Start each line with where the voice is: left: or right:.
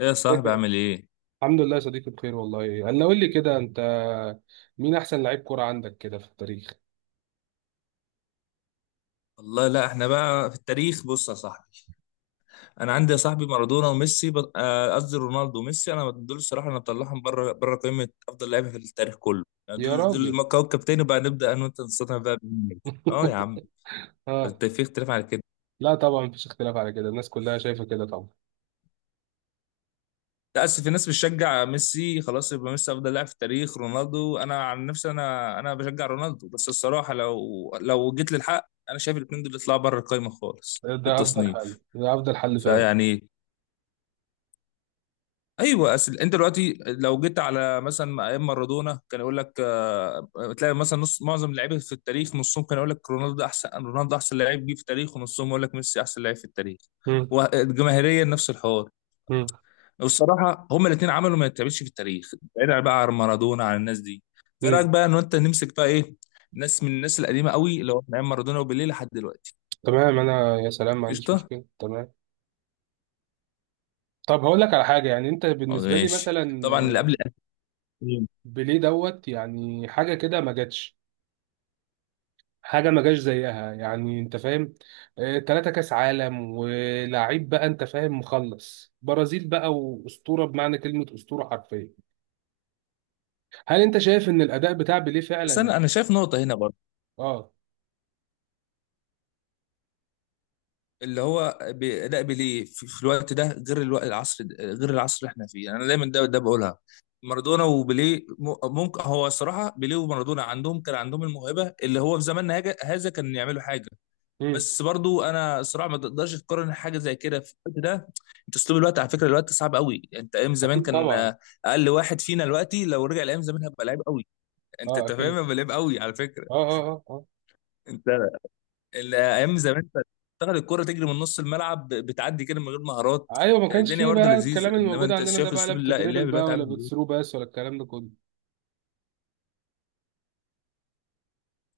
left: ايه يا
right: ازيك؟
left: صاحبي، عامل ايه؟
right: الحمد لله يا صديقي، بخير والله. انا قول لي كده، انت مين احسن لعيب كرة عندك كده في التاريخ؟
left: والله لا، احنا بقى في التاريخ. بص يا صاحبي، انا عندي يا صاحبي مارادونا وميسي قصدي رونالدو وميسي. انا دول الصراحه، انا بطلعهم بره قائمه افضل لعيبه في التاريخ كله، يعني
right: يا
left: دول
right: راجل.
left: كوكب تاني. بقى نبدا انا وانت، نستطيع بقى بمين. اه يا عم،
right: اه.
left: انت في اختلاف على كده؟
right: لا طبعا، مفيش اختلاف على كده، الناس كلها شايفة كده طبعا.
left: لا، اصل في ناس بتشجع ميسي، خلاص يبقى ميسي افضل لاعب في التاريخ، رونالدو. انا عن نفسي انا بشجع رونالدو، بس الصراحه لو جيت للحق انا شايف الاثنين دول يطلعوا بره القائمه خالص
right: ده
left: في
right: افضل حل،
left: التصنيف.
right: ده افضل حل فعلا.
left: فيعني ايوه، اصل انت دلوقتي لو جيت على مثلا ايام مارادونا، كان يقول لك، تلاقي مثلا نص، معظم اللعيبه في التاريخ نصهم كان يقول لك رونالدو ده احسن، رونالدو ده احسن لعيب جه في التاريخ، ونصهم يقول لك ميسي احسن لعيب في التاريخ.
right: مم.
left: وجماهيريا نفس الحوار.
right: مم.
left: والصراحه هما الاثنين عملوا ما يتعملش في التاريخ. بعيد بقى عن مارادونا، عن الناس دي، في رايك
right: مم.
left: بقى ان انت نمسك بقى ايه؟ ناس من الناس القديمه قوي، اللي هو من ايام مارادونا وبيليه لحد دلوقتي.
right: تمام. انا يا سلام ما عنديش
left: قشطه.
right: مشكلة، تمام. طب هقول لك على حاجة، يعني انت بالنسبة لي
left: ماشي.
right: مثلا
left: طبعا اللي قبل 2000،
right: بيليه دوت، يعني حاجة كده ما جاتش، حاجه ما جاش زيها، يعني انت فاهم. تلاتة كاس عالم، ولاعيب، بقى انت فاهم، مخلص برازيل، بقى واسطوره بمعنى كلمه اسطوره حرفيا. هل انت شايف ان الاداء بتاع بيليه
left: بس
right: فعلا؟
left: انا شايف نقطه هنا.
right: اه.
left: اللي هو لا، بيليه في الوقت ده غير الوقت، العصر غير العصر اللي احنا فيه، يعني انا دايما ده بقولها. مارادونا وبيليه ممكن، هو الصراحه بيليه ومارادونا عندهم، كان عندهم الموهبه اللي هو في زماننا هذا، كان يعملوا حاجه.
right: امم.
left: بس برضو انا الصراحه ما تقدرش تقارن حاجه زي كده في الوقت ده. انت اسلوب الوقت، على فكره الوقت صعب قوي. انت ايام زمان
right: اكيد
left: كان،
right: طبعا.
left: اقل واحد فينا دلوقتي لو رجع لايام زمان هبقى لعيب قوي. انت
right: اه
left: أنت فاهم،
right: اكيد.
left: هبقى لعيب قوي على فكره.
right: اه اه اه.
left: انت الايام زمان كانت تاخد الكرة تجري من نص الملعب، بتعدي كده من غير مهارات.
right: اه ايوه، ما
left: كانت
right: كانش
left: الدنيا
right: فيه
left: برضه
right: بقى
left: لذيذه،
right: الكلام
left: انما
right: الموجود
left: انت
right: عندنا ده،
left: شايف
right: بقى لا
left: اسلوب
right: بتدريبل
left: اللعب
right: بقى،
left: دلوقتي عامل
right: ولا
left: ازاي.
right: بتثرو بس، ولا الكلام ده كله.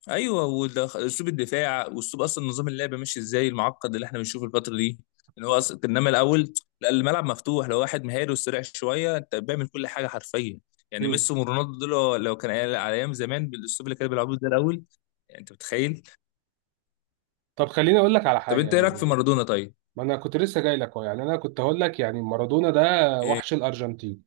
left: ايوه، اسلوب الدفاع، واسلوب اصلا نظام اللعب ماشي ازاي، المعقد اللي احنا بنشوفه الفتره دي، ان هو اصلا، انما الاول لا، الملعب مفتوح، لو واحد مهاري وسريع شويه انت بيعمل كل حاجه حرفيا. يعني
right: امم
left: ميسي ورونالدو دول لو كان على ايام زمان بالاسلوب اللي كانوا بيلعبوه ده الاول، يعني انت متخيل.
right: طب خليني اقول لك على
left: طب
right: حاجه،
left: انت ايه رايك في
right: يعني
left: مارادونا طيب؟
right: ما انا كنت لسه جاي لك اهو، يعني انا كنت هقول لك يعني مارادونا ده
left: إيه؟
right: وحش الارجنتين.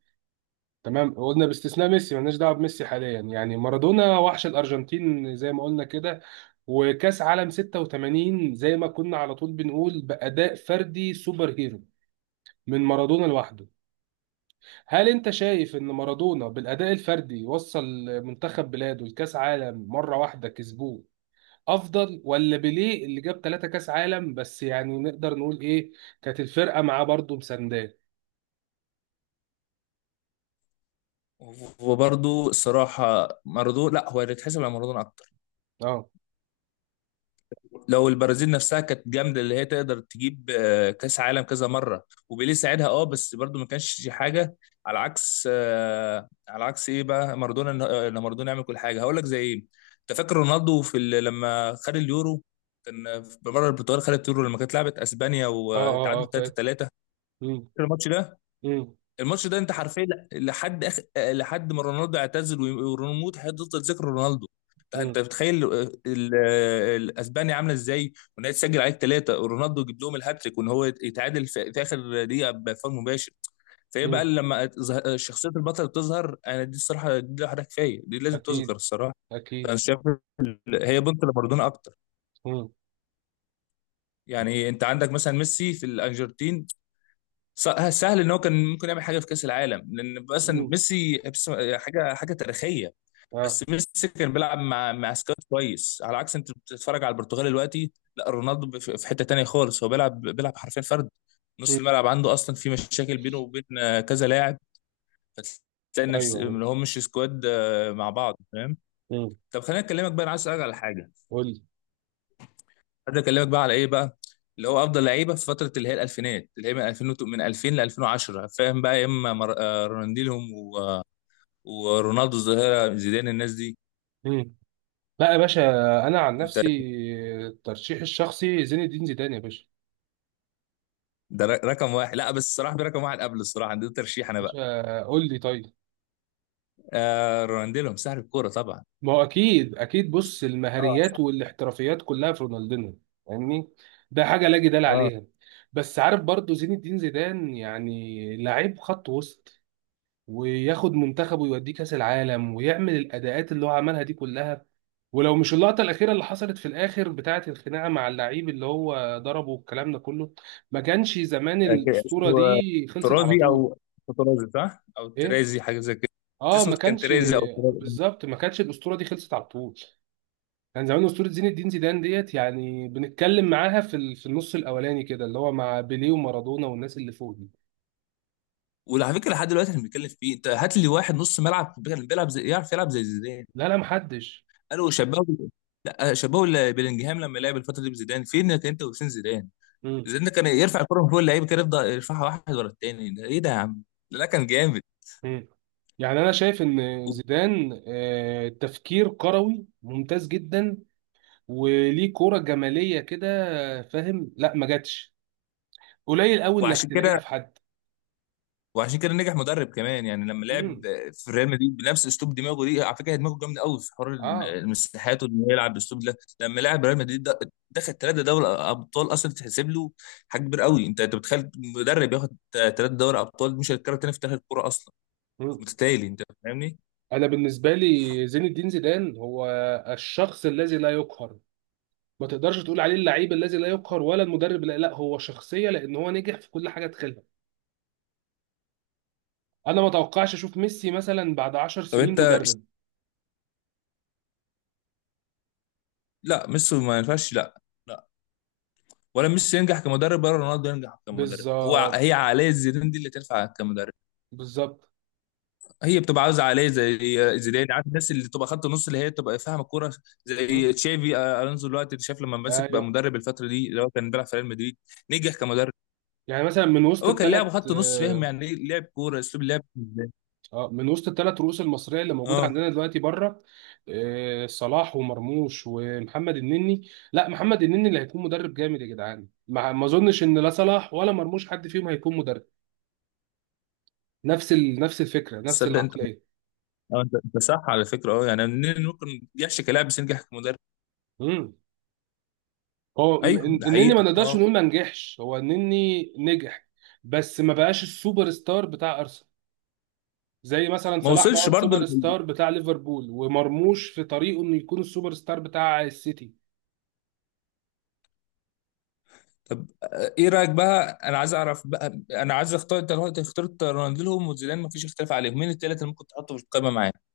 right: تمام، قلنا باستثناء ميسي، مالناش دعوه بميسي حاليا، يعني مارادونا وحش الارجنتين زي ما قلنا كده. وكاس عالم 86 زي ما كنا على طول بنقول، باداء فردي سوبر هيرو من مارادونا لوحده. هل انت شايف ان مارادونا بالاداء الفردي وصل منتخب بلاده لكاس عالم مره واحده كسبوه، افضل ولا بيليه اللي جاب ثلاثة كاس عالم؟ بس يعني نقدر نقول ايه، كانت الفرقه معاه برضه مسانداه.
left: وبرضه الصراحة مارادونا، لا، هو اللي يتحسب على مارادونا أكتر.
right: اه
left: لو البرازيل نفسها كانت جامدة، اللي هي تقدر تجيب كأس عالم كذا مرة، وبيليه ساعدها أه، بس برضه ما كانش حاجة. على عكس، على عكس إيه بقى مارادونا، إن مارادونا يعمل كل حاجة. هقول لك زي إيه، أنت فاكر رونالدو في لما خد اليورو؟ كان في مرة البرتغال خدت اليورو لما كانت لعبت أسبانيا
right: اه اه
left: وتعادلوا
right: اه، فاكر.
left: 3-3.
right: مم،
left: فاكر الماتش ده؟
right: مم،
left: الماتش ده انت حرفيا لحد ما رونالدو اعتزل وريموت هتفضل ذكر رونالدو. طيب انت
right: مم،
left: بتخيل الاسبانيا عامله ازاي، وان هي تسجل عليك ثلاثه، ورونالدو يجيب لهم الهاتريك، وان هو يتعادل في اخر دقيقه بفاول مباشر. فهي بقى
right: مم.
left: لما شخصيه البطل بتظهر، انا دي الصراحه دي لوحدها كفايه، دي لازم تذكر
right: اكيد
left: الصراحه. فانا
right: اكيد.
left: شايف هي بنت لمارادونا اكتر.
right: مم.
left: يعني انت عندك مثلا ميسي في الارجنتين، سهل ان هو كان ممكن يعمل حاجه في كاس العالم لان مثلا
right: مم.
left: ميسي حاجه حاجه تاريخيه.
right: اه.
left: بس ميسي كان بيلعب مع سكواد كويس، على عكس انت بتتفرج على البرتغال دلوقتي، لا رونالدو في حته تانيه خالص، هو بيلعب حرفيا فرد، نص
right: مم.
left: الملعب عنده اصلا في مشاكل بينه وبين كذا لاعب. فتلاقي نفس
right: ايوه.
left: ان هو مش سكواد مع بعض، فاهم.
right: مم.
left: طب خليني اكلمك بقى، انا عايز اسالك على حاجه.
right: قول لي.
left: عايز اكلمك بقى على ايه بقى، اللي هو افضل لعيبه في فتره اللي هي الالفينات، اللي هي من 2000 من 2000 ل 2010، فاهم بقى، يا اما مر... آه، رونالدينهم و... ورونالدو الظاهره، زيدان، الناس دي.
right: مم. لا يا باشا، انا عن
left: انت
right: نفسي الترشيح الشخصي زين الدين زيدان يا باشا.
left: ده رقم واحد. لا، بس الصراحه في رقم واحد قبل، الصراحه عندي ترشيح انا
right: باشا
left: بقى.
right: قول لي طيب.
left: آه رونالدينهم سحر الكوره طبعا.
right: ما هو اكيد اكيد، بص،
left: اه
right: المهاريات
left: صح.
right: والاحترافيات كلها في رونالدينو، فاهمني؟ ده حاجه لا جدال
left: اه
right: عليها. بس عارف، برضو زين الدين زيدان يعني لعيب خط وسط، وياخد منتخبه ويوديه كاس العالم، ويعمل الاداءات اللي هو عملها دي كلها. ولو مش اللقطة الأخيرة اللي حصلت في الآخر بتاعة الخناقة مع اللعيب اللي هو ضربه والكلام ده كله، ما كانش زمان
left: أكيد.
right: الأسطورة
left: اسمه
right: دي خلصت على
left: ترازي
right: طول.
left: او ترازي، صح؟ او
right: إيه؟
left: ترازي حاجه زي كده.
right: آه،
left: اسمه
right: ما
left: كان
right: كانش،
left: ترازي او ترازي.
right: بالظبط، ما كانش الأسطورة دي خلصت على طول. كان زمان أسطورة زين الدين زيدان ديت، يعني بنتكلم معاها في النص الأولاني كده، اللي هو مع بيليه ومارادونا والناس اللي فوق دي.
left: وعلى فكره لحد دلوقتي احنا بنتكلم فيه، انت هات لي واحد نص ملعب بيلعب زي، يعرف يلعب زي زيدان.
right: لا لا محدش.
left: قالوا شبهوا، لا شبهوا بلينجهام لما لعب الفتره دي بزيدان. فين كان انت وفين زيدان؟
right: مم.
left: زيدان ده كان يرفع الكره من فوق اللعيبه كده، يفضل يرفعها واحد ورا التاني، ده ايه ده يا عم؟ ده لا كان جامد.
right: مم. يعني أنا شايف إن
left: و-
right: زيدان تفكير كروي ممتاز جدا، وليه كوره جماليه كده، فاهم؟ لا ما جاتش، قليل قوي انك
left: وعشان
right: تلاقيها
left: كده،
right: في حد.
left: وعشان كده نجح مدرب كمان، يعني لما لعب
right: امم.
left: في ريال مدريد بنفس اسلوب دماغه دي، على فكره دماغه جامده قوي في حوار
right: اه.
left: المساحات، وان هو يلعب بالاسلوب ده، لما لعب ريال مدريد ده دخل ثلاثه دوري ابطال اصلا، تتحسب له حاجه كبيره قوي. انت بتخيل مدرب ياخد ثلاثه دوري ابطال؟ مش هيتكرر تاني في تاريخ الكوره اصلا،
right: مم.
left: متتالي، انت فاهمني.
right: انا بالنسبه لي زين الدين زيدان هو الشخص الذي لا يقهر. ما تقدرش تقول عليه اللعيب الذي لا يقهر، ولا المدرب، لا، هو شخصيه، لان هو نجح في كل حاجه دخلها. انا ما اتوقعش اشوف ميسي مثلا بعد 10
left: طب
right: سنين
left: انت،
right: مدرب.
left: لا ميسي ما ينفعش، لا، لا. ولا ميسي ينجح كمدرب ولا رونالدو ينجح كمدرب، هو
right: بالظبط
left: هي عقليه زيدان دي اللي تنفع كمدرب.
right: بالظبط.
left: هي بتبقى عاوزه عقليه زي زيدان، عارف، الناس اللي تبقى خط نص اللي هي تبقى فاهمه الكوره،
right: مم.
left: زي تشافي، الونزو دلوقتي اللي شاف لما مسك بقى
right: ايوه.
left: مدرب الفتره دي، اللي هو كان بيلعب في ريال مدريد، نجح كمدرب.
right: يعني مثلا من وسط
left: هو كان لاعب
right: الثلاث،
left: خط نص، فاهم يعني ايه لعب كوره، اسلوب لعب ازاي.
right: اه من وسط الثلاث رؤوس المصريه اللي موجوده
left: اه
right: عندنا دلوقتي بره، آه، صلاح ومرموش ومحمد النني. لا، محمد النني اللي هيكون مدرب جامد يا جدعان، ما اظنش ان لا صلاح ولا مرموش حد فيهم هيكون مدرب. نفس الفكره، نفس
left: تصدق انت،
right: العقليه.
left: اه انت صح على فكره. اه، يعني منين ممكن يحشي كلاعب بس ينجح كمدرب.
right: امم هو م-
left: ايوه
right: إن-
left: ده
right: النني ما
left: حقيقه،
right: نقدرش
left: اه.
right: نقول ما نجحش، هو النني نجح. بس ما بقاش السوبر ستار بتاع ارسنال، زي مثلا
left: ما
right: صلاح ما هو
left: وصلش برضه.
right: السوبر ستار بتاع ليفربول، ومرموش في طريقه انه يكون السوبر ستار بتاع السيتي.
left: طب ايه رايك بقى، انا عايز اعرف بقى، انا عايز اختار، انت دلوقتي اخترت رونالدو وزيدان مفيش اختلاف عليهم، مين الثلاثه اللي ممكن تحطه في القائمه معاك؟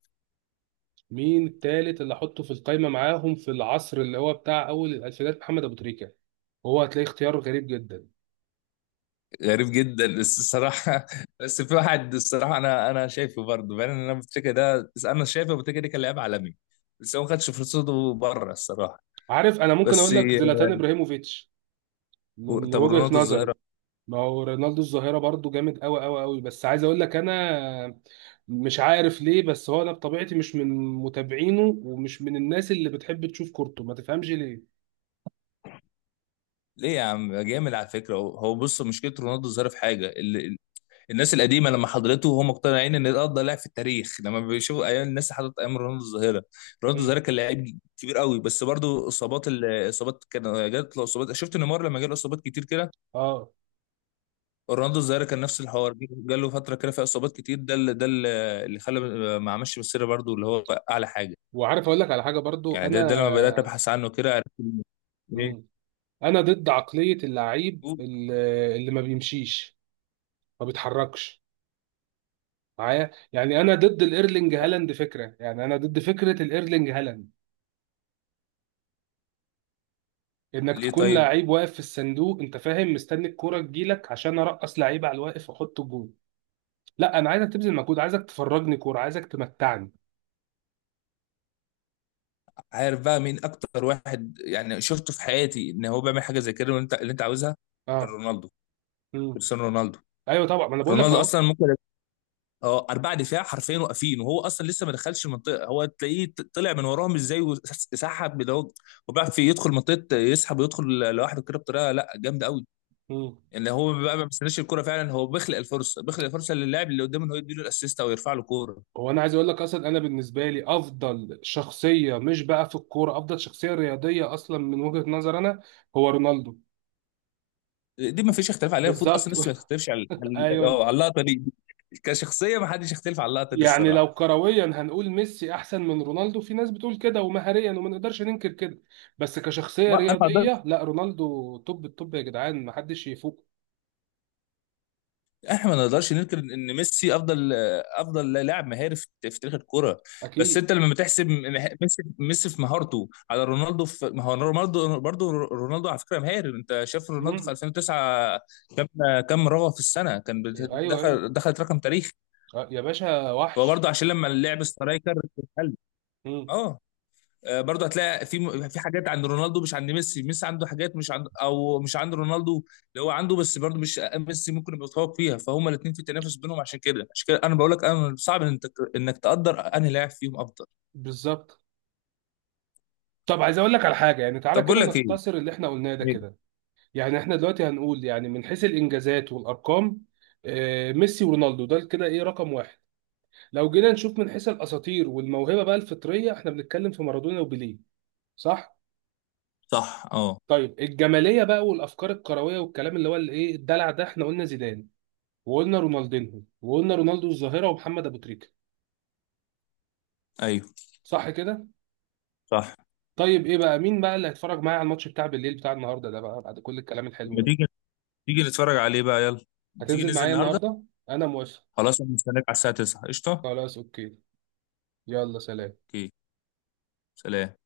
right: مين التالت اللي احطه في القايمه معاهم؟ في العصر اللي هو بتاع اول الالفينات، محمد ابو تريكه. هو هتلاقي اختيار غريب جدا.
left: غريب جدا بس الصراحه، بس في واحد الصراحه، انا شايفه برضه، بان انا بتريكا ده، بس انا شايفه بتريكا ده كان لاعب عالمي، بس هو ما خدش فرصته بره الصراحه.
right: عارف، انا ممكن
left: بس.
right: اقول لك زلاتان ابراهيموفيتش من
left: طب
right: وجهه
left: رونالدو
right: نظري.
left: الظاهره،
right: ما هو رونالدو الظاهره برضو جامد قوي قوي قوي، بس عايز اقول لك انا مش عارف ليه، بس هو انا بطبيعتي مش من متابعينه، ومش من الناس اللي بتحب تشوف كورته، ما تفهمش ليه.
left: ليه يا عم؟ جامد على فكره. هو بص، مشكله رونالدو الظاهره في حاجه. الناس القديمه لما حضرته وهم مقتنعين ان ده افضل لاعب في التاريخ، لما بيشوفوا ايام، الناس حضرت ايام رونالدو الظاهره. رونالدو
right: مم.
left: الظاهره كان لاعب كبير قوي، بس برضه اصابات، الاصابات كان جات له اصابات، شفت نيمار لما جاله اصابات كتير كده.
right: اه.
left: رونالدو الظاهره كان نفس الحوار، جاله فتره كده فيها اصابات كتير، ده اللي، ده اللي خلى ما عملش مسيره برضه اللي هو اعلى حاجه.
right: وعارف اقول لك على حاجه برضو
left: يعني ده لما بدات
right: انا.
left: ابحث عنه كده عرفت إن. ليه.
right: مم. انا ضد عقليه اللعيب اللي، اللي ما بيمشيش، ما بيتحركش معايا، يعني انا ضد الايرلينج هالاند فكره، يعني انا ضد فكره الايرلينج هالاند. انك
left: ليه
right: تكون
left: طيب.
right: لعيب واقف في الصندوق، انت فاهم، مستني الكوره تجيلك عشان ارقص لعيب على الواقف واحط جون. لا، انا عايزك تبذل مجهود، عايزك تفرجني كوره، عايزك تمتعني.
left: عارف بقى مين اكتر واحد يعني شفته في حياتي ان هو بيعمل حاجه زي كده وانت اللي انت عاوزها؟ كان
right: اه.
left: رونالدو،
right: امم.
left: كريستيانو رونالدو.
right: ايوه طبعا، ما انا بقول لك
left: رونالدو
right: اهو.
left: اصلا ممكن، اه اربعه دفاع حرفيا واقفين وهو اصلا لسه ما دخلش المنطقه، هو تلاقيه طلع من وراهم ازاي وسحب، ده هو. وبيعرف في يدخل منطقه يسحب ويدخل لوحده كده بطريقه لا جامده قوي.
right: امم
left: يعني هو بقى ما بيستناش الكرة فعلا، هو بيخلق الفرصه، بيخلق الفرصه للاعب اللي قدامه انه يديله الاسيست او يرفع له كوره.
right: هو انا عايز اقول لك اصلا، انا بالنسبه لي افضل شخصيه، مش بقى في الكوره، افضل شخصيه رياضيه اصلا من وجهه نظر انا، هو رونالدو.
left: دي ما فيش اختلاف عليها، المفروض
right: بالظبط.
left: اصلا لسه ما يختلفش
right: ايوه.
left: اه على اللقطه دي. كشخصيه ما حدش يختلف على اللقطه دي
right: يعني لو
left: الصراحه.
right: كرويا هنقول ميسي احسن من رونالدو، في ناس بتقول كده، ومهاريا وما نقدرش ننكر كده، بس كشخصيه
left: ما انا،
right: رياضيه لا، رونالدو توب التوب يا جدعان، ما حدش يفوق.
left: احنا ما نقدرش ننكر ان ميسي افضل، افضل لاعب مهاري في تاريخ الكرة. بس
right: اكيد.
left: انت لما بتحسب ميسي، ميسي في مهارته على رونالدو في، ما هو رونالدو برضه، رونالدو على فكرة مهاري، انت شايف رونالدو في
right: مم.
left: 2009 كم، كم رغوة في السنة كان
right: ايوه ايوه.
left: دخل، دخلت رقم تاريخي.
right: يا باشا
left: فهو
right: وحش.
left: برضه عشان لما اللعب سترايكر اتقل.
right: مم.
left: اه. برضه هتلاقي في في حاجات عند رونالدو مش عند ميسي، ميسي عنده حاجات مش عند او مش عند رونالدو اللي هو عنده، بس برضه مش ميسي ممكن يبقى متفوق فيها، فهم الاثنين في تنافس بينهم. عشان كده، عشان كده انا بقول لك انا صعب انك تقدر انهي لاعب فيهم افضل.
right: بالظبط. طب عايز اقول لك على حاجه يعني، تعالى
left: طب بقول
right: كده
left: لك ايه.
right: نختصر اللي احنا قلناه ده
left: إيه؟
right: كده، يعني احنا دلوقتي هنقول يعني من حيث الانجازات والارقام ميسي ورونالدو ده كده ايه رقم واحد. لو جينا نشوف من حيث الاساطير والموهبه بقى الفطريه، احنا بنتكلم في مارادونا وبيليه، صح؟
left: صح اه.
right: طيب الجماليه بقى والافكار الكرويه والكلام، اللي هو الايه الدلع ده، احنا قلنا زيدان، وقلنا رونالدينهو، وقلنا رونالدو الظاهره ومحمد ابو تريكه.
left: ايوه
right: صح كده؟
left: صح.
right: طيب، ايه بقى، مين بقى اللي هيتفرج معايا على الماتش بتاع بالليل بتاع النهارده ده بقى، بعد كل الكلام الحلو
left: لما
right: ده؟
left: تيجي، تيجي نتفرج عليه بقى، يلا. تيجي
right: هتنزل
left: ننزل
right: معايا
left: النهارده.
right: النهارده؟ انا موافق.
left: خلاص، انا مستنيك على الساعه 9. قشطه.
right: خلاص اوكي. يلا سلام.
left: اوكي. سلام.